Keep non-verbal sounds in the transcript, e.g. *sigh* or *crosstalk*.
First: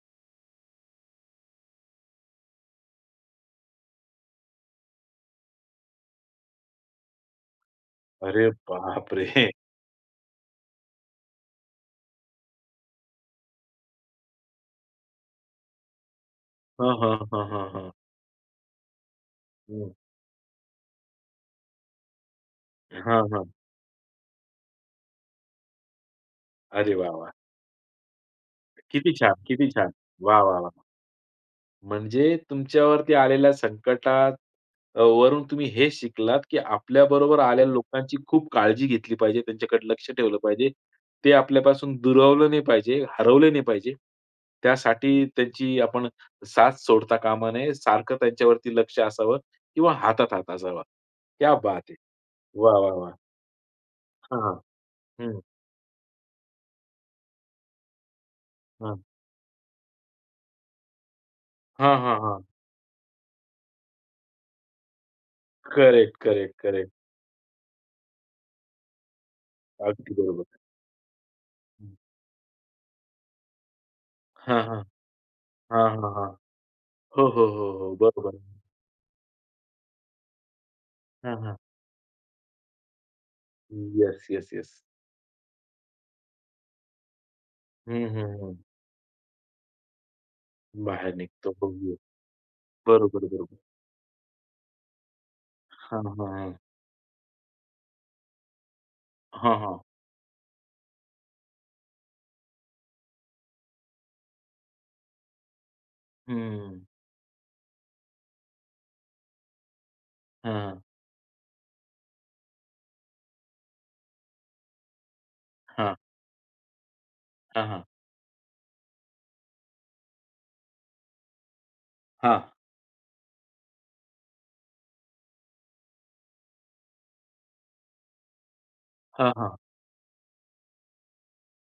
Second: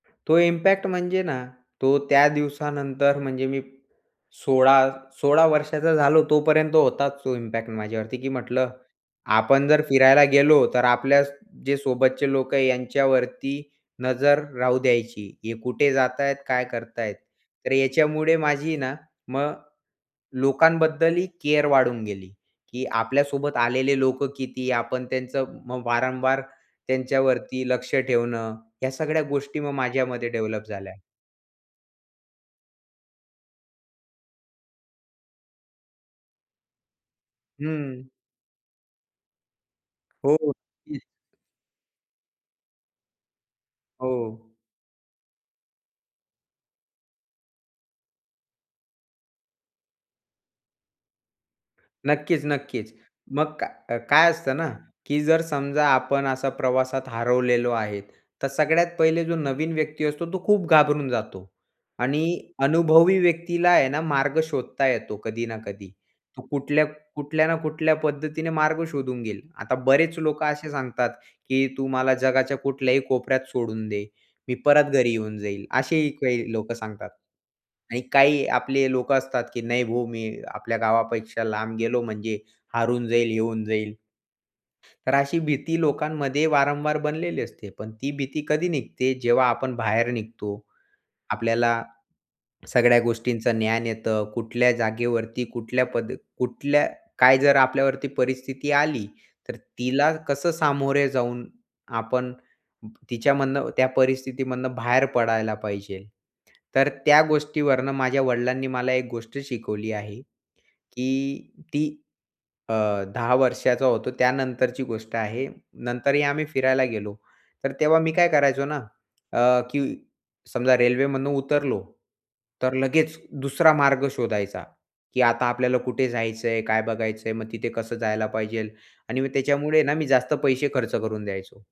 तो इम्पॅक्ट म्हणजे ना तो त्या दिवसानंतर, म्हणजे मी 16-16 वर्षाचा झालो तोपर्यंत होताच तो इम्पॅक्ट माझ्यावरती की अरे म्हटलं बापरे! *chuckles* आपण जर फिरायला गेलो तर, आपल्या जे सोबतचे लोक आहे यांच्यावरती नजर राहू द्यायची, हे कुठे जात आहेत, काय हां, करत हां, आहेत. हां, हां, तर हां. याच्यामुळे माझी ना मग हं. लोकांबद्दलही केअर वाढून गेली. की हां, हां. आपल्यासोबत आलेले लोक किती, आपण त्यांचं वारंवार अरे वाह, वाह! त्यांच्यावरती लक्ष ठेवणं, या किती सगळ्या छान! गोष्टी किती मग छान! माझ्यामध्ये वाह, वाह, डेव्हलप वाह! झाल्या. म्हणजे तुमच्यावरती आलेल्या संकटात वरून तुम्ही हे शिकलात की आपल्याबरोबर आलेल्या हं. लोकांची खूप काळजी घेतली पाहिजे. त्यांच्याकडे लक्ष हो. ठेवलं पाहिजे. हं. ते आपल्यापासून दुरावलं नाही पाहिजे, हरवलं नाही पाहिजे. हो. त्यासाठी त्यांची आपण साथ सोडता कामा नये. सारखं त्यांच्यावरती लक्ष असावं किंवा हातात हात असावा. क्या बात है! वाह! नक्कीच-नक्कीच. वाह! वाह! मग काय काय असतं हां, ना की हं. जर समजा आपण असा प्रवासात हरवलेलो आहे तर सगळ्यात हां. पहिले जो नवीन व्यक्ती असतो, तो खूप घाबरून जातो. हां, हां, आणि हां. अनुभवी व्यक्तीला आहे ना मार्ग शोधता येतो. कधी ना कधी तो करेक्ट-करेक्ट-करेक्ट. कुठल्या ना कुठल्या पद्धतीने मार्ग शोधून घेईल. आता अगदी बरेच बरोबर. लोकं असे सांगतात की तू हं. मला जगाच्या कुठल्याही कोपऱ्यात सोडून दे, मी हां, हां, परत घरी येऊन जाईल, हां, असेही हां, हां, काही लोकं सांगतात. हो, हो, हो, हो आणि बरोबर. काही आपले लोकं असतात की नाही भाऊ, मी आपल्या हां, गावापेक्षा हां. लांब गेलो म्हणजे हरवून जाईल, येऊन जाईल. Yes, yes, yes. तर अशी भीती लोकांमध्ये वारंवार बनलेली असते. पण हं, ती हं, भीती हं. कधी निघते? जेव्हा आपण बाहेर निघतो. बाहेर निघतो आपल्याला बघू. सगळ्या बरोबर-बरोबर. गोष्टींचं ज्ञान येतं, कुठल्या जागेवरती, कुठल्या हां, पद, हां, हां. कुठल्या काय, जर आपल्यावरती परिस्थिती आली तर हां, हां. तिला कसं सामोरे जाऊन आपण तिच्यामधनं, त्या परिस्थितीमधनं बाहेर पडायला पाहिजे. हं. तर त्या गोष्टीवरनं माझ्या वडिलांनी मला एक गोष्ट शिकवली आहे. हां. की ती अ, 10 वर्षाचा होतो त्यानंतरची गोष्ट आहे. हां. नंतरही आम्ही फिरायला गेलो हां, तर हां. तेव्हा मी काय करायचो ना अ, की समजा रेल्वेमधून उतरलो, हां. तर लगेच दुसरा मार्ग शोधायचा की आता आपल्याला कुठे जायचं आहे? काय बघायचं आहे? मग तिथे कसं जायला पाहिजे? आणि मग हां, हां. त्याच्यामुळे ना, मी जास्त पैसे खर्च करून द्यायचो.